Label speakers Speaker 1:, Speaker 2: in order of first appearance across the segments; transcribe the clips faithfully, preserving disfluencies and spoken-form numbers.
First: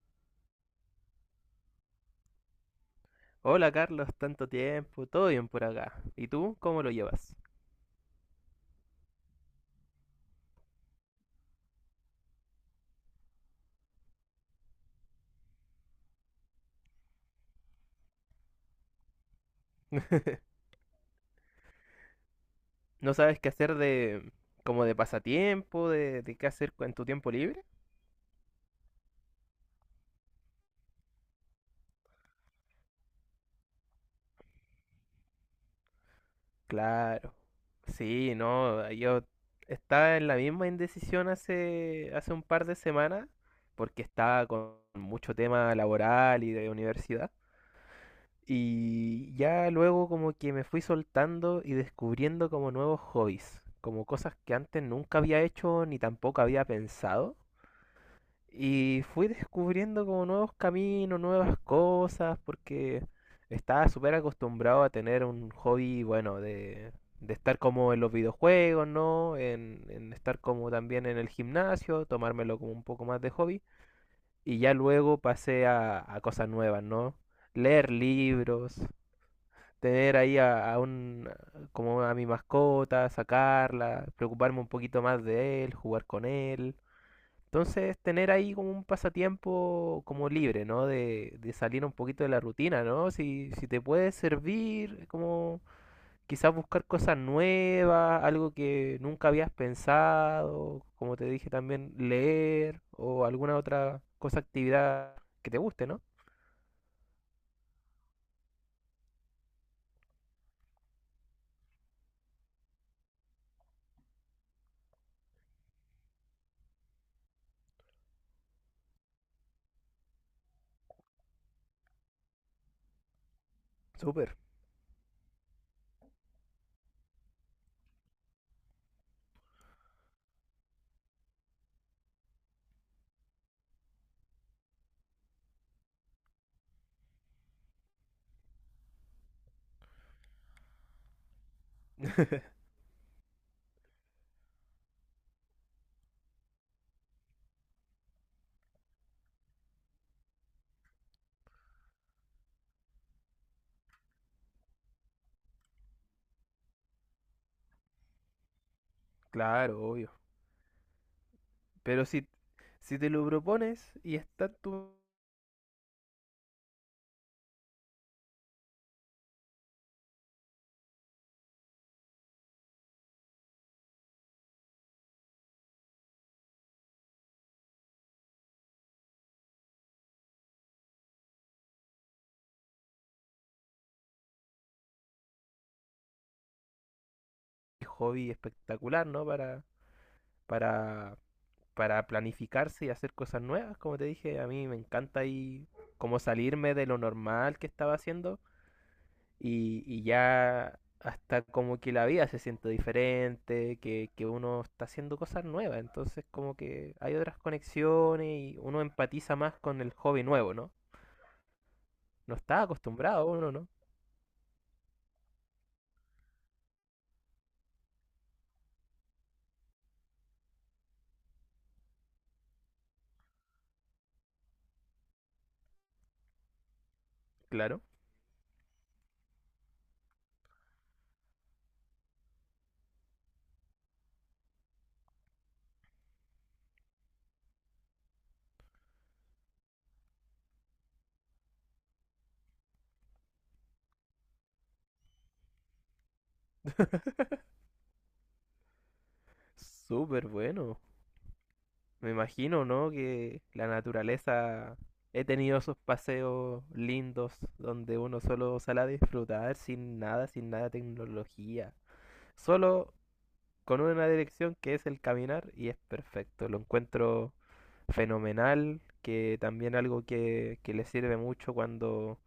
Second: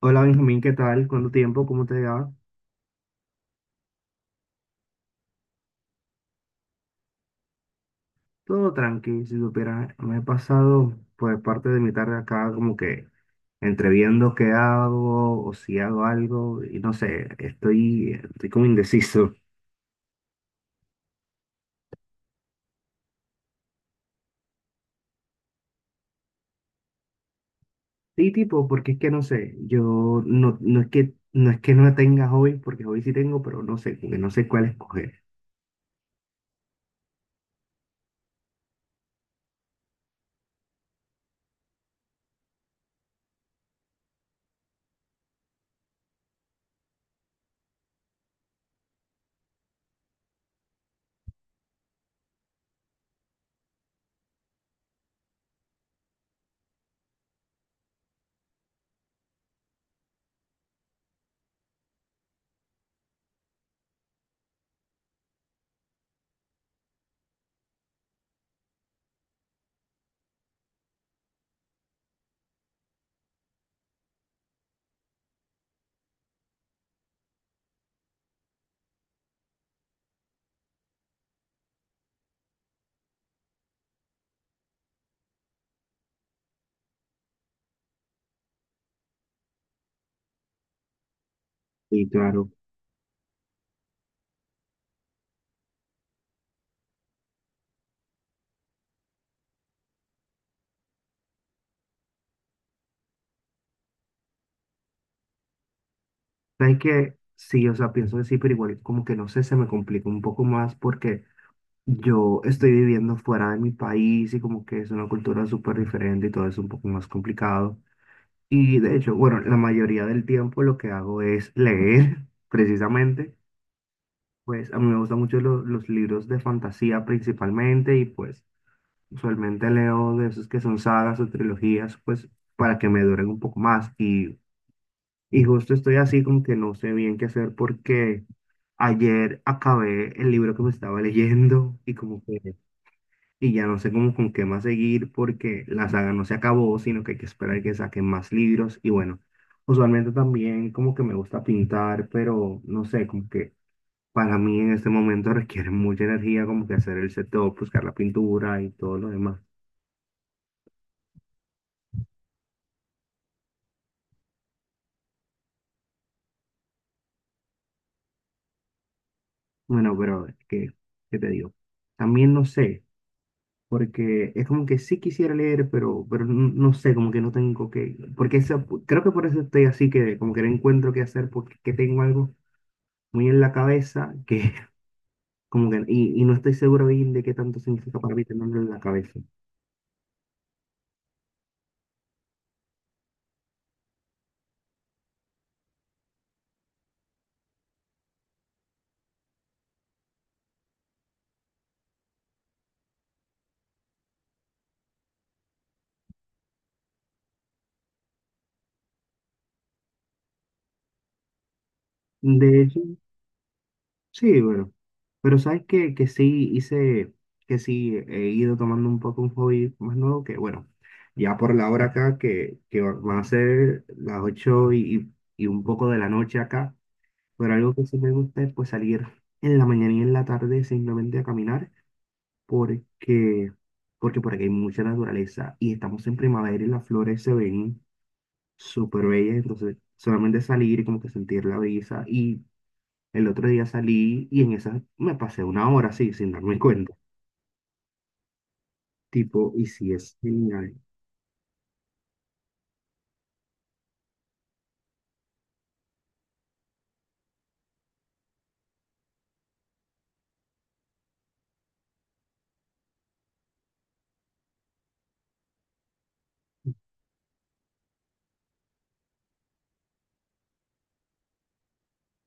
Speaker 1: Hola Benjamín, ¿qué tal? ¿Cuánto tiempo? ¿Cómo te va?
Speaker 2: Hola Carlos, tanto tiempo, todo bien por acá. ¿Y tú cómo lo llevas?
Speaker 1: Todo tranqui, si supieras, me he pasado pues parte de mi tarde acá como que entre viendo qué hago o si hago algo y no sé, estoy, estoy como indeciso.
Speaker 2: ¿No sabes qué hacer de como de pasatiempo, de, de qué hacer en tu tiempo libre?
Speaker 1: Sí, tipo, porque es que no sé, yo no, no es que no es que no tenga hobbies, porque hobbies sí tengo, pero no sé, como que no sé cuál escoger.
Speaker 2: Claro. Sí, no, ah, yo estaba en la misma indecisión hace hace un par de semanas porque estaba con mucho tema laboral y de universidad, y ya luego como que me fui soltando y descubriendo como nuevos hobbies, como cosas que antes nunca había hecho ni tampoco había pensado. Y fui descubriendo como nuevos caminos, nuevas cosas, porque estaba súper acostumbrado a tener un hobby, bueno, de, de estar como en los videojuegos, ¿no? En, en estar como también en el gimnasio, tomármelo como un poco más de hobby. Y ya luego pasé a, a cosas nuevas, ¿no? Leer libros, tener ahí a, a un, como a mi mascota, sacarla, preocuparme un poquito más de él, jugar con él. Entonces, tener ahí como un pasatiempo como libre, ¿no? De, de salir un
Speaker 1: Y
Speaker 2: poquito de la
Speaker 1: claro,
Speaker 2: rutina, ¿no? Si, si te puede servir, como quizás buscar cosas nuevas, algo que nunca habías pensado, como te dije también, leer o alguna otra cosa, actividad que te guste, ¿no?
Speaker 1: sabes que sí, o sea, pienso decir, pero igual como que no sé, se me complica un poco más porque yo estoy viviendo fuera de mi país y como que es una cultura súper diferente y todo es un poco más complicado. Y de hecho, bueno, la mayoría del tiempo lo que hago es leer, precisamente.
Speaker 2: Súper,
Speaker 1: Pues a mí me gustan mucho lo- los libros de fantasía principalmente y pues usualmente leo de esos que son sagas o trilogías, pues para que me duren un poco más. Y, y justo estoy así como que no sé bien qué hacer porque ayer acabé el libro que me estaba leyendo y como que... Y ya no sé cómo con qué más seguir porque la saga no se acabó, sino que hay que esperar que saquen más libros. Y bueno, usualmente también como que me gusta pintar, pero no sé, como que para mí en este momento requiere mucha energía como que hacer el setup, buscar la pintura y todo lo demás.
Speaker 2: claro, obvio. Pero si, si te lo propones y está tu
Speaker 1: Bueno, pero ¿qué, qué te digo? También no sé, porque es como que sí quisiera leer, pero, pero n- no sé, como que no tengo que, porque esa- creo que por eso estoy así que como que no encuentro qué hacer porque que tengo algo muy en la cabeza que como que, y, y no estoy seguro bien de qué tanto significa para mí
Speaker 2: hobby
Speaker 1: tenerlo en la
Speaker 2: espectacular,
Speaker 1: cabeza.
Speaker 2: ¿no? Para, para para planificarse y hacer cosas nuevas. Como te dije, a mí me encanta ahí como salirme de lo normal que estaba haciendo, y, y ya hasta como que la vida se siente diferente, que, que uno está haciendo cosas nuevas, entonces como que hay otras conexiones y uno empatiza más con el hobby nuevo, ¿no? No
Speaker 1: De
Speaker 2: está
Speaker 1: hecho,
Speaker 2: acostumbrado uno, ¿no?
Speaker 1: sí, bueno. Pero sabes que, que sí hice, que sí he ido tomando un poco un hobby más nuevo que, bueno, ya por la hora acá, que, que va- van a ser las ocho y, y un poco de la noche acá. Pero algo
Speaker 2: Claro.
Speaker 1: que sí me gusta es pues salir en la mañana y en la tarde simplemente a caminar, porque, porque por aquí hay mucha naturaleza y estamos en primavera y las flores se ven súper bella, entonces solamente salir y como que sentir la brisa y el otro día salí y en esa me pasé una hora así sin darme cuenta, tipo, y sí es
Speaker 2: Súper
Speaker 1: genial.
Speaker 2: bueno. Me imagino, ¿no? Que la naturaleza... He tenido esos paseos lindos donde uno solo sale a disfrutar sin nada, sin nada de tecnología. Solo con una dirección que es el caminar y es perfecto. Lo encuentro fenomenal, que también algo que, que le sirve mucho cuando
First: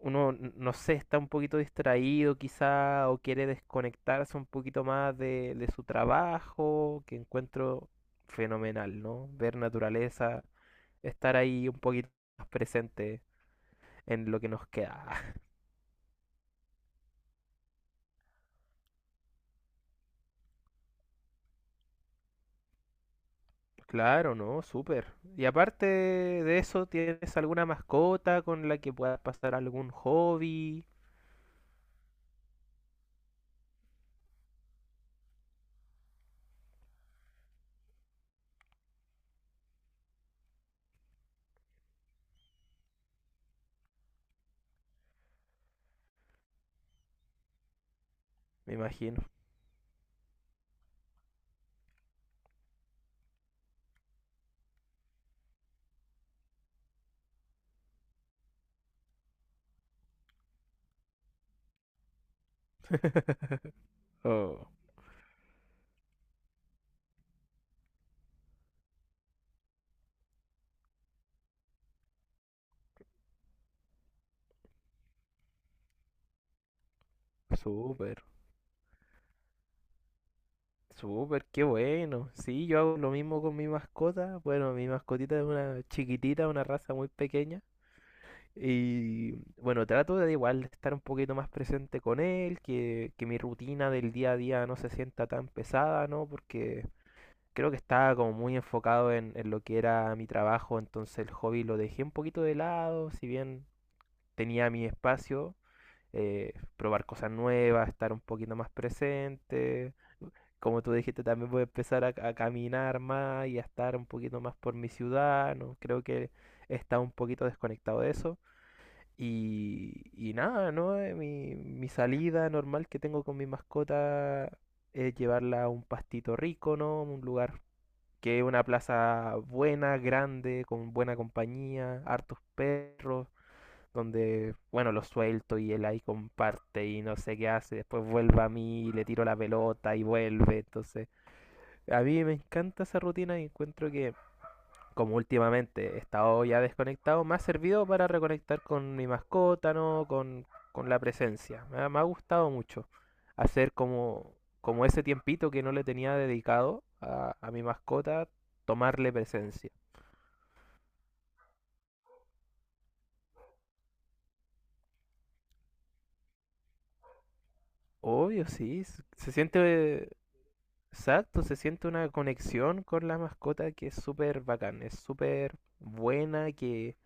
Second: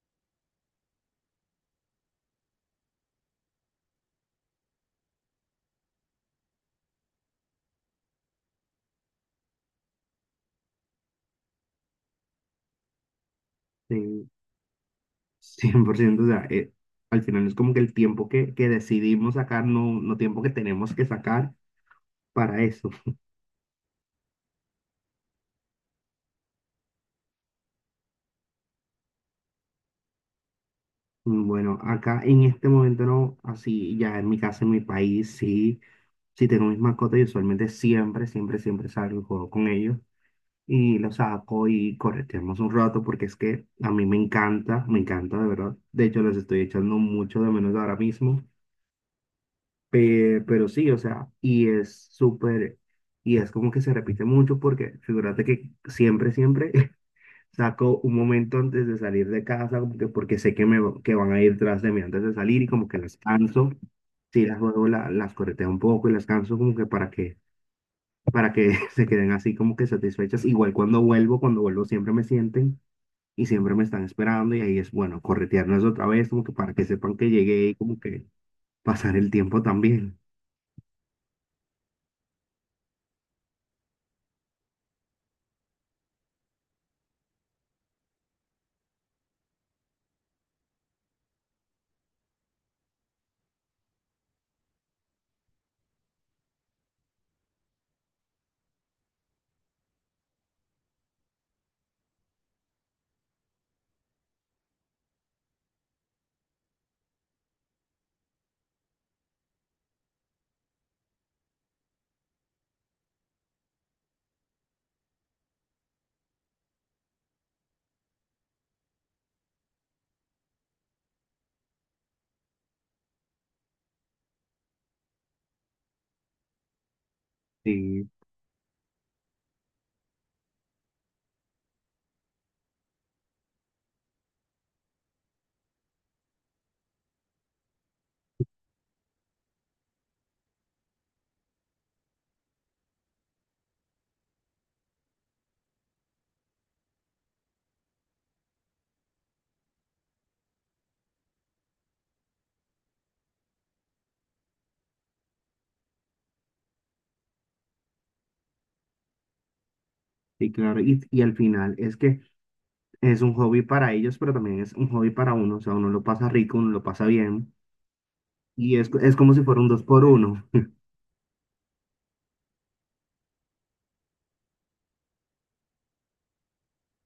Speaker 2: uno, n- no sé, está un poquito distraído quizá o quiere desconectarse un poquito más de, de su trabajo, que encuentro fenomenal, ¿no? Ver naturaleza, estar ahí un poquito más presente
Speaker 1: Sí,
Speaker 2: en lo que nos queda.
Speaker 1: cien por ciento, o sea, eh, al final es como que el tiempo que, que decidimos sacar, no, no tiempo que tenemos que sacar para eso.
Speaker 2: Claro, ¿no? Súper. Y aparte de eso, ¿tienes alguna mascota con la que puedas pasar algún hobby?
Speaker 1: Bueno, acá en este momento no, así ya en mi casa, en mi país, sí, sí tengo mis mascotas y usualmente siempre, siempre, siempre salgo y juego con ellos. Y lo saco y correteamos un rato porque es que a mí me encanta, me encanta de verdad. De hecho, les estoy echando mucho de menos ahora mismo,
Speaker 2: Me imagino.
Speaker 1: pe- pero, sí, o sea, y es súper, y es como que se repite mucho porque figúrate que siempre, siempre saco un momento antes de salir de casa como que porque sé que me va- que van a ir tras de mí antes de salir y como que las canso. Sí, las
Speaker 2: Oh,
Speaker 1: juego, la- las correteo un poco y las canso como que para que para que se queden así como que satisfechas. Igual cuando vuelvo, cuando vuelvo siempre me sienten y siempre me están esperando y ahí es bueno, corretearnos otra vez como que para que sepan que llegué y como
Speaker 2: súper.
Speaker 1: que pasar el tiempo también.
Speaker 2: Súper, qué bueno. Sí, yo hago lo mismo con mi mascota. Bueno, mi mascotita es una chiquitita, una raza muy pequeña. Y bueno, trato de igual de estar un poquito más presente con él, que, que mi rutina del día a día no se sienta tan pesada, ¿no? Porque creo que estaba como muy enfocado en, en lo que era mi trabajo, entonces el hobby lo dejé un poquito de lado, si bien tenía mi espacio, eh, probar cosas nuevas, estar un poquito más presente. Como tú dijiste, también voy a empezar a, a caminar más y a estar un poquito más por mi ciudad, ¿no? Creo que está un poquito desconectado de eso. Y, y nada, ¿no? Eh, Mi, mi salida normal que tengo con mi mascota es llevarla a un pastito rico, ¿no? Un lugar
Speaker 1: Sí,
Speaker 2: que es una plaza buena, grande, con buena compañía, hartos perros donde, bueno, lo suelto y él ahí comparte y no sé qué hace, después vuelve a mí y le tiro la pelota y vuelve, entonces a mí me encanta esa rutina y encuentro que, como últimamente he estado ya desconectado, me ha servido para reconectar con mi mascota, ¿no? Con, con la presencia, me ha, me ha gustado mucho hacer como, como ese tiempito que no le tenía dedicado a, a mi mascota, tomarle presencia.
Speaker 1: sí, claro. Y, y al final es que es un hobby para ellos, pero también es un hobby para uno. O sea, uno lo pasa rico, uno lo pasa bien
Speaker 2: Obvio,
Speaker 1: y
Speaker 2: sí,
Speaker 1: es,
Speaker 2: se
Speaker 1: es
Speaker 2: se
Speaker 1: como si fuera un dos por
Speaker 2: siente.
Speaker 1: uno.
Speaker 2: Exacto, se siente una conexión con la mascota que es súper bacán, es súper buena, que,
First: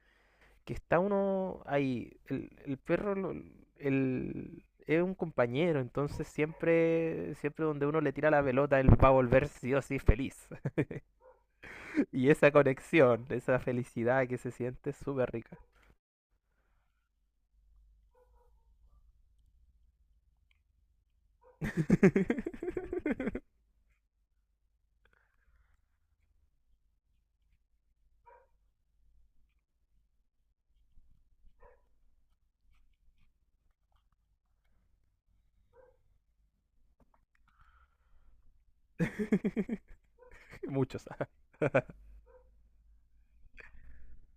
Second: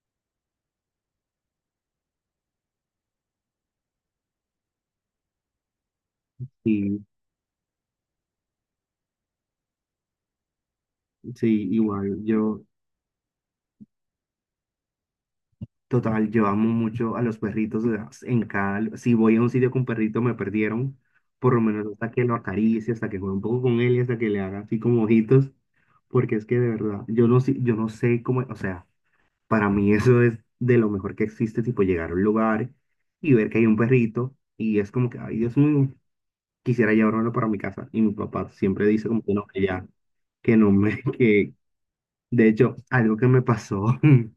Speaker 2: que está uno ahí. El, el perro lo- el- es un compañero, entonces
Speaker 1: Y
Speaker 2: siempre, siempre donde uno le tira la pelota, él va a volver sí o sí feliz.
Speaker 1: sí, igual
Speaker 2: Y esa
Speaker 1: yo.
Speaker 2: conexión, esa felicidad que se siente es súper rica.
Speaker 1: Total, yo amo mucho a los perritos, o sea. En cada, si voy a un sitio con perrito, me perdieron. Por lo menos hasta que lo acaricie, hasta que juegue un poco con él y hasta que le haga así como ojitos. Porque es que de verdad, yo no, sé- yo no sé cómo, o sea, para mí eso es de lo mejor que existe, tipo llegar a un lugar y ver que hay un perrito y es como que, ay, Dios mío, quisiera llevármelo para mi casa. Y mi papá siempre dice como que no, que ya, que no me,
Speaker 2: Muchos, ah,
Speaker 1: que de hecho, algo que me pasó.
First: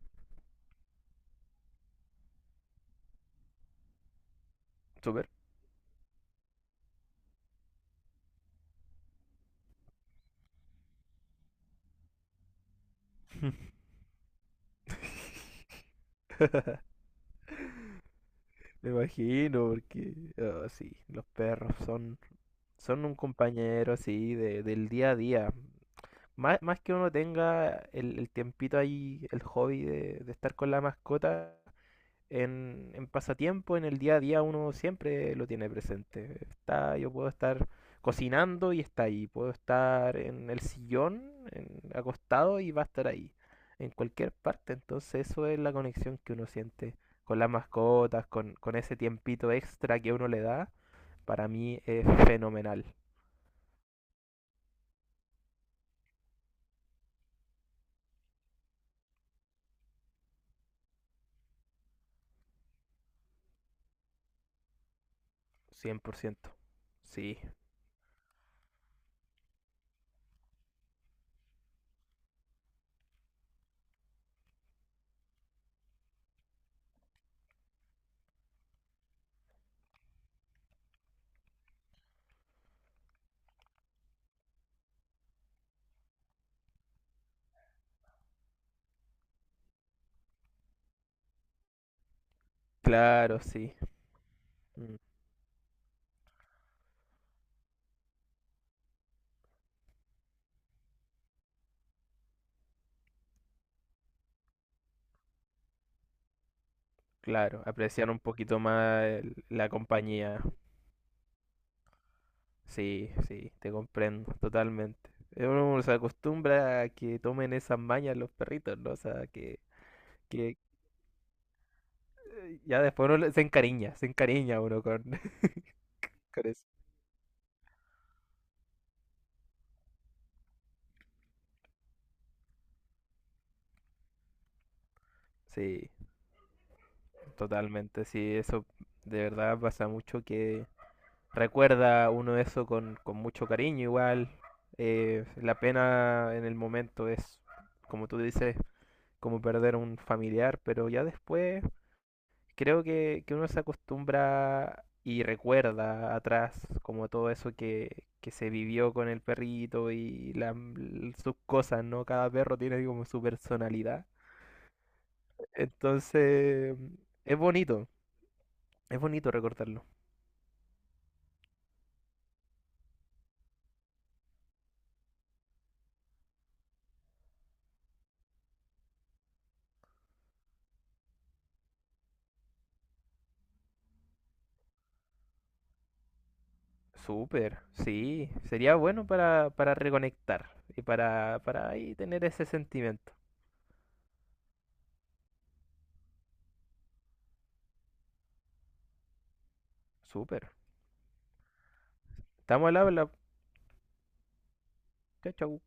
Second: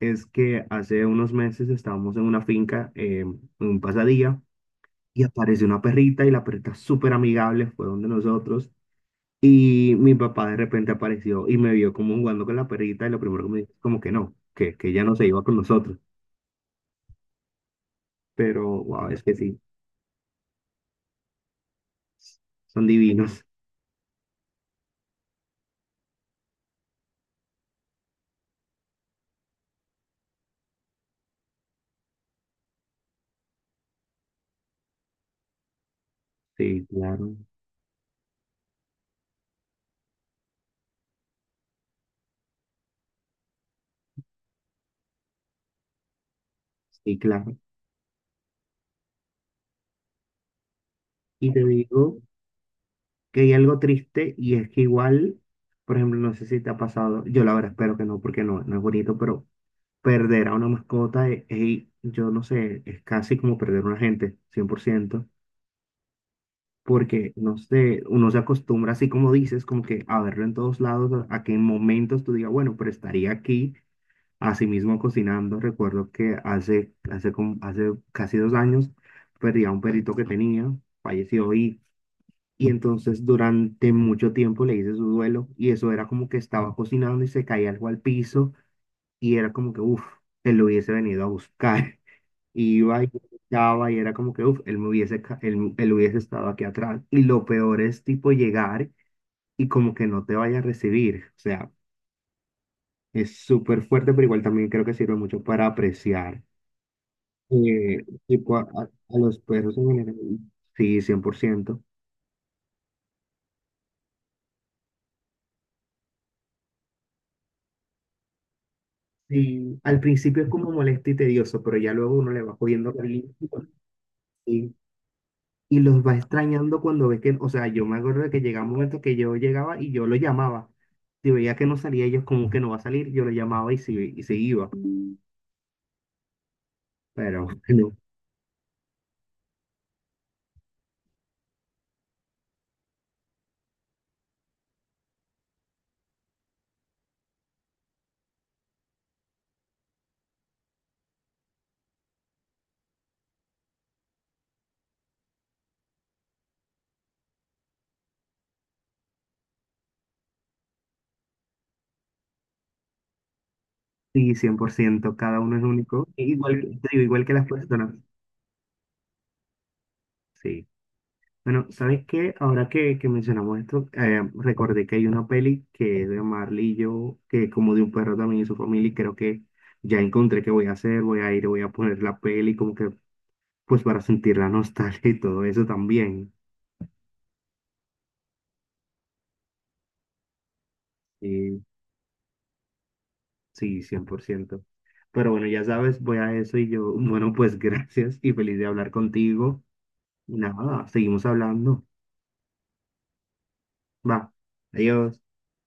Speaker 1: Es que hace unos meses estábamos en una finca, eh, en un pasadía, y
Speaker 2: súper.
Speaker 1: apareció una perrita y la perrita súper amigable, fue donde nosotros. Y mi papá de repente apareció y me vio como jugando con la perrita y lo primero que me dijo es como que no, que, que ella no se iba con nosotros. Pero,
Speaker 2: Me
Speaker 1: wow, es que sí,
Speaker 2: imagino, porque ah, sí, los perros son,
Speaker 1: son
Speaker 2: son un
Speaker 1: divinos.
Speaker 2: compañero así de, del día a día. Más, más que uno tenga el, el tiempito ahí, el hobby de, de estar con la mascota, en, en pasatiempo, en el día a día, uno siempre lo tiene presente.
Speaker 1: Sí,
Speaker 2: Está, yo puedo
Speaker 1: claro.
Speaker 2: estar cocinando y está ahí. Puedo estar en el sillón, en- acostado y va a estar ahí. En cualquier parte. Entonces eso es la conexión que uno siente
Speaker 1: Sí,
Speaker 2: con las
Speaker 1: claro.
Speaker 2: mascotas, con, con ese tiempito extra que uno le da. Para
Speaker 1: Y te
Speaker 2: mí es
Speaker 1: digo
Speaker 2: fenomenal.
Speaker 1: que hay algo triste y es que igual, por ejemplo, no sé si te ha pasado, yo la verdad espero que no, porque no, no es bonito, pero perder a una mascota, eh, ey, yo no sé, es casi como perder a una gente, cien por ciento.
Speaker 2: Cien por ciento.
Speaker 1: Porque
Speaker 2: Sí,
Speaker 1: no sé, uno se acostumbra, así como dices, como que a verlo en todos lados, a a que en momentos tú digas, bueno, pero estaría aquí, así mismo cocinando. Recuerdo que hace, hace, como- hace casi dos años perdí a un perrito que tenía, falleció y, y entonces durante mucho tiempo le hice su duelo y eso era como que estaba cocinando y se caía algo al piso y era como que, uff, él lo hubiese venido a buscar. Iba y
Speaker 2: claro, sí.
Speaker 1: estaba y era como que, uff, él me
Speaker 2: Mm.
Speaker 1: hubiese, ca- él, él hubiese estado aquí atrás. Y lo peor es tipo llegar y como que no te vaya a recibir. O sea, es súper fuerte, pero igual también creo que sirve mucho para apreciar,
Speaker 2: Claro,
Speaker 1: eh,
Speaker 2: apreciar un
Speaker 1: tipo
Speaker 2: poquito
Speaker 1: a, a-
Speaker 2: más
Speaker 1: a los
Speaker 2: el- la
Speaker 1: perros en general.
Speaker 2: compañía.
Speaker 1: Sí, cien por ciento.
Speaker 2: Sí, sí, te comprendo totalmente. Eh, Uno se acostumbra a que tomen esas mañas los perritos, ¿no? O sea, que,
Speaker 1: Sí, al principio es
Speaker 2: que
Speaker 1: como molesto y tedioso, pero ya luego uno le va
Speaker 2: eh, ya
Speaker 1: cogiendo
Speaker 2: después uno le-
Speaker 1: cariño.
Speaker 2: se encariña, se encariña uno con,
Speaker 1: Y los va
Speaker 2: con eso.
Speaker 1: extrañando cuando ve que, o sea, yo me acuerdo de que llegaba un momento que yo llegaba y yo lo llamaba. Si veía que no salía, ellos como que no va a salir, yo lo llamaba y se, y se iba.
Speaker 2: Sí,
Speaker 1: Pero no,
Speaker 2: totalmente, sí, eso de verdad pasa mucho que recuerda uno eso con, con mucho cariño igual. Eh, la pena en el momento es, como tú dices, como perder un familiar, pero ya después creo que, que uno se acostumbra y recuerda atrás como todo eso que, que se vivió con el perrito y la- l- sus cosas, ¿no? Cada perro tiene como su personalidad.
Speaker 1: sí, cien por ciento cada uno es único, igual, que-
Speaker 2: Entonces,
Speaker 1: te digo, igual que
Speaker 2: es
Speaker 1: las
Speaker 2: bonito,
Speaker 1: personas.
Speaker 2: es bonito recordarlo.
Speaker 1: Sí. Bueno, ¿sabes qué? Ahora que, que mencionamos esto, eh, recordé que hay una peli que es de Marley y yo, que es como de un perro también y su familia, y creo que ya encontré qué voy a hacer, voy a ir, voy a poner la peli, como que, pues para sentir la nostalgia y todo eso también.
Speaker 2: Súper, sí, sería bueno para, para reconectar y para,
Speaker 1: Sí,
Speaker 2: para ahí tener ese sentimiento.
Speaker 1: sí, cien por ciento. Pero bueno, ya sabes, voy a eso y yo, bueno, pues gracias y feliz de hablar contigo.
Speaker 2: Súper.
Speaker 1: Nada, seguimos hablando.
Speaker 2: Estamos al habla.
Speaker 1: Va, adiós.
Speaker 2: Chao, chao.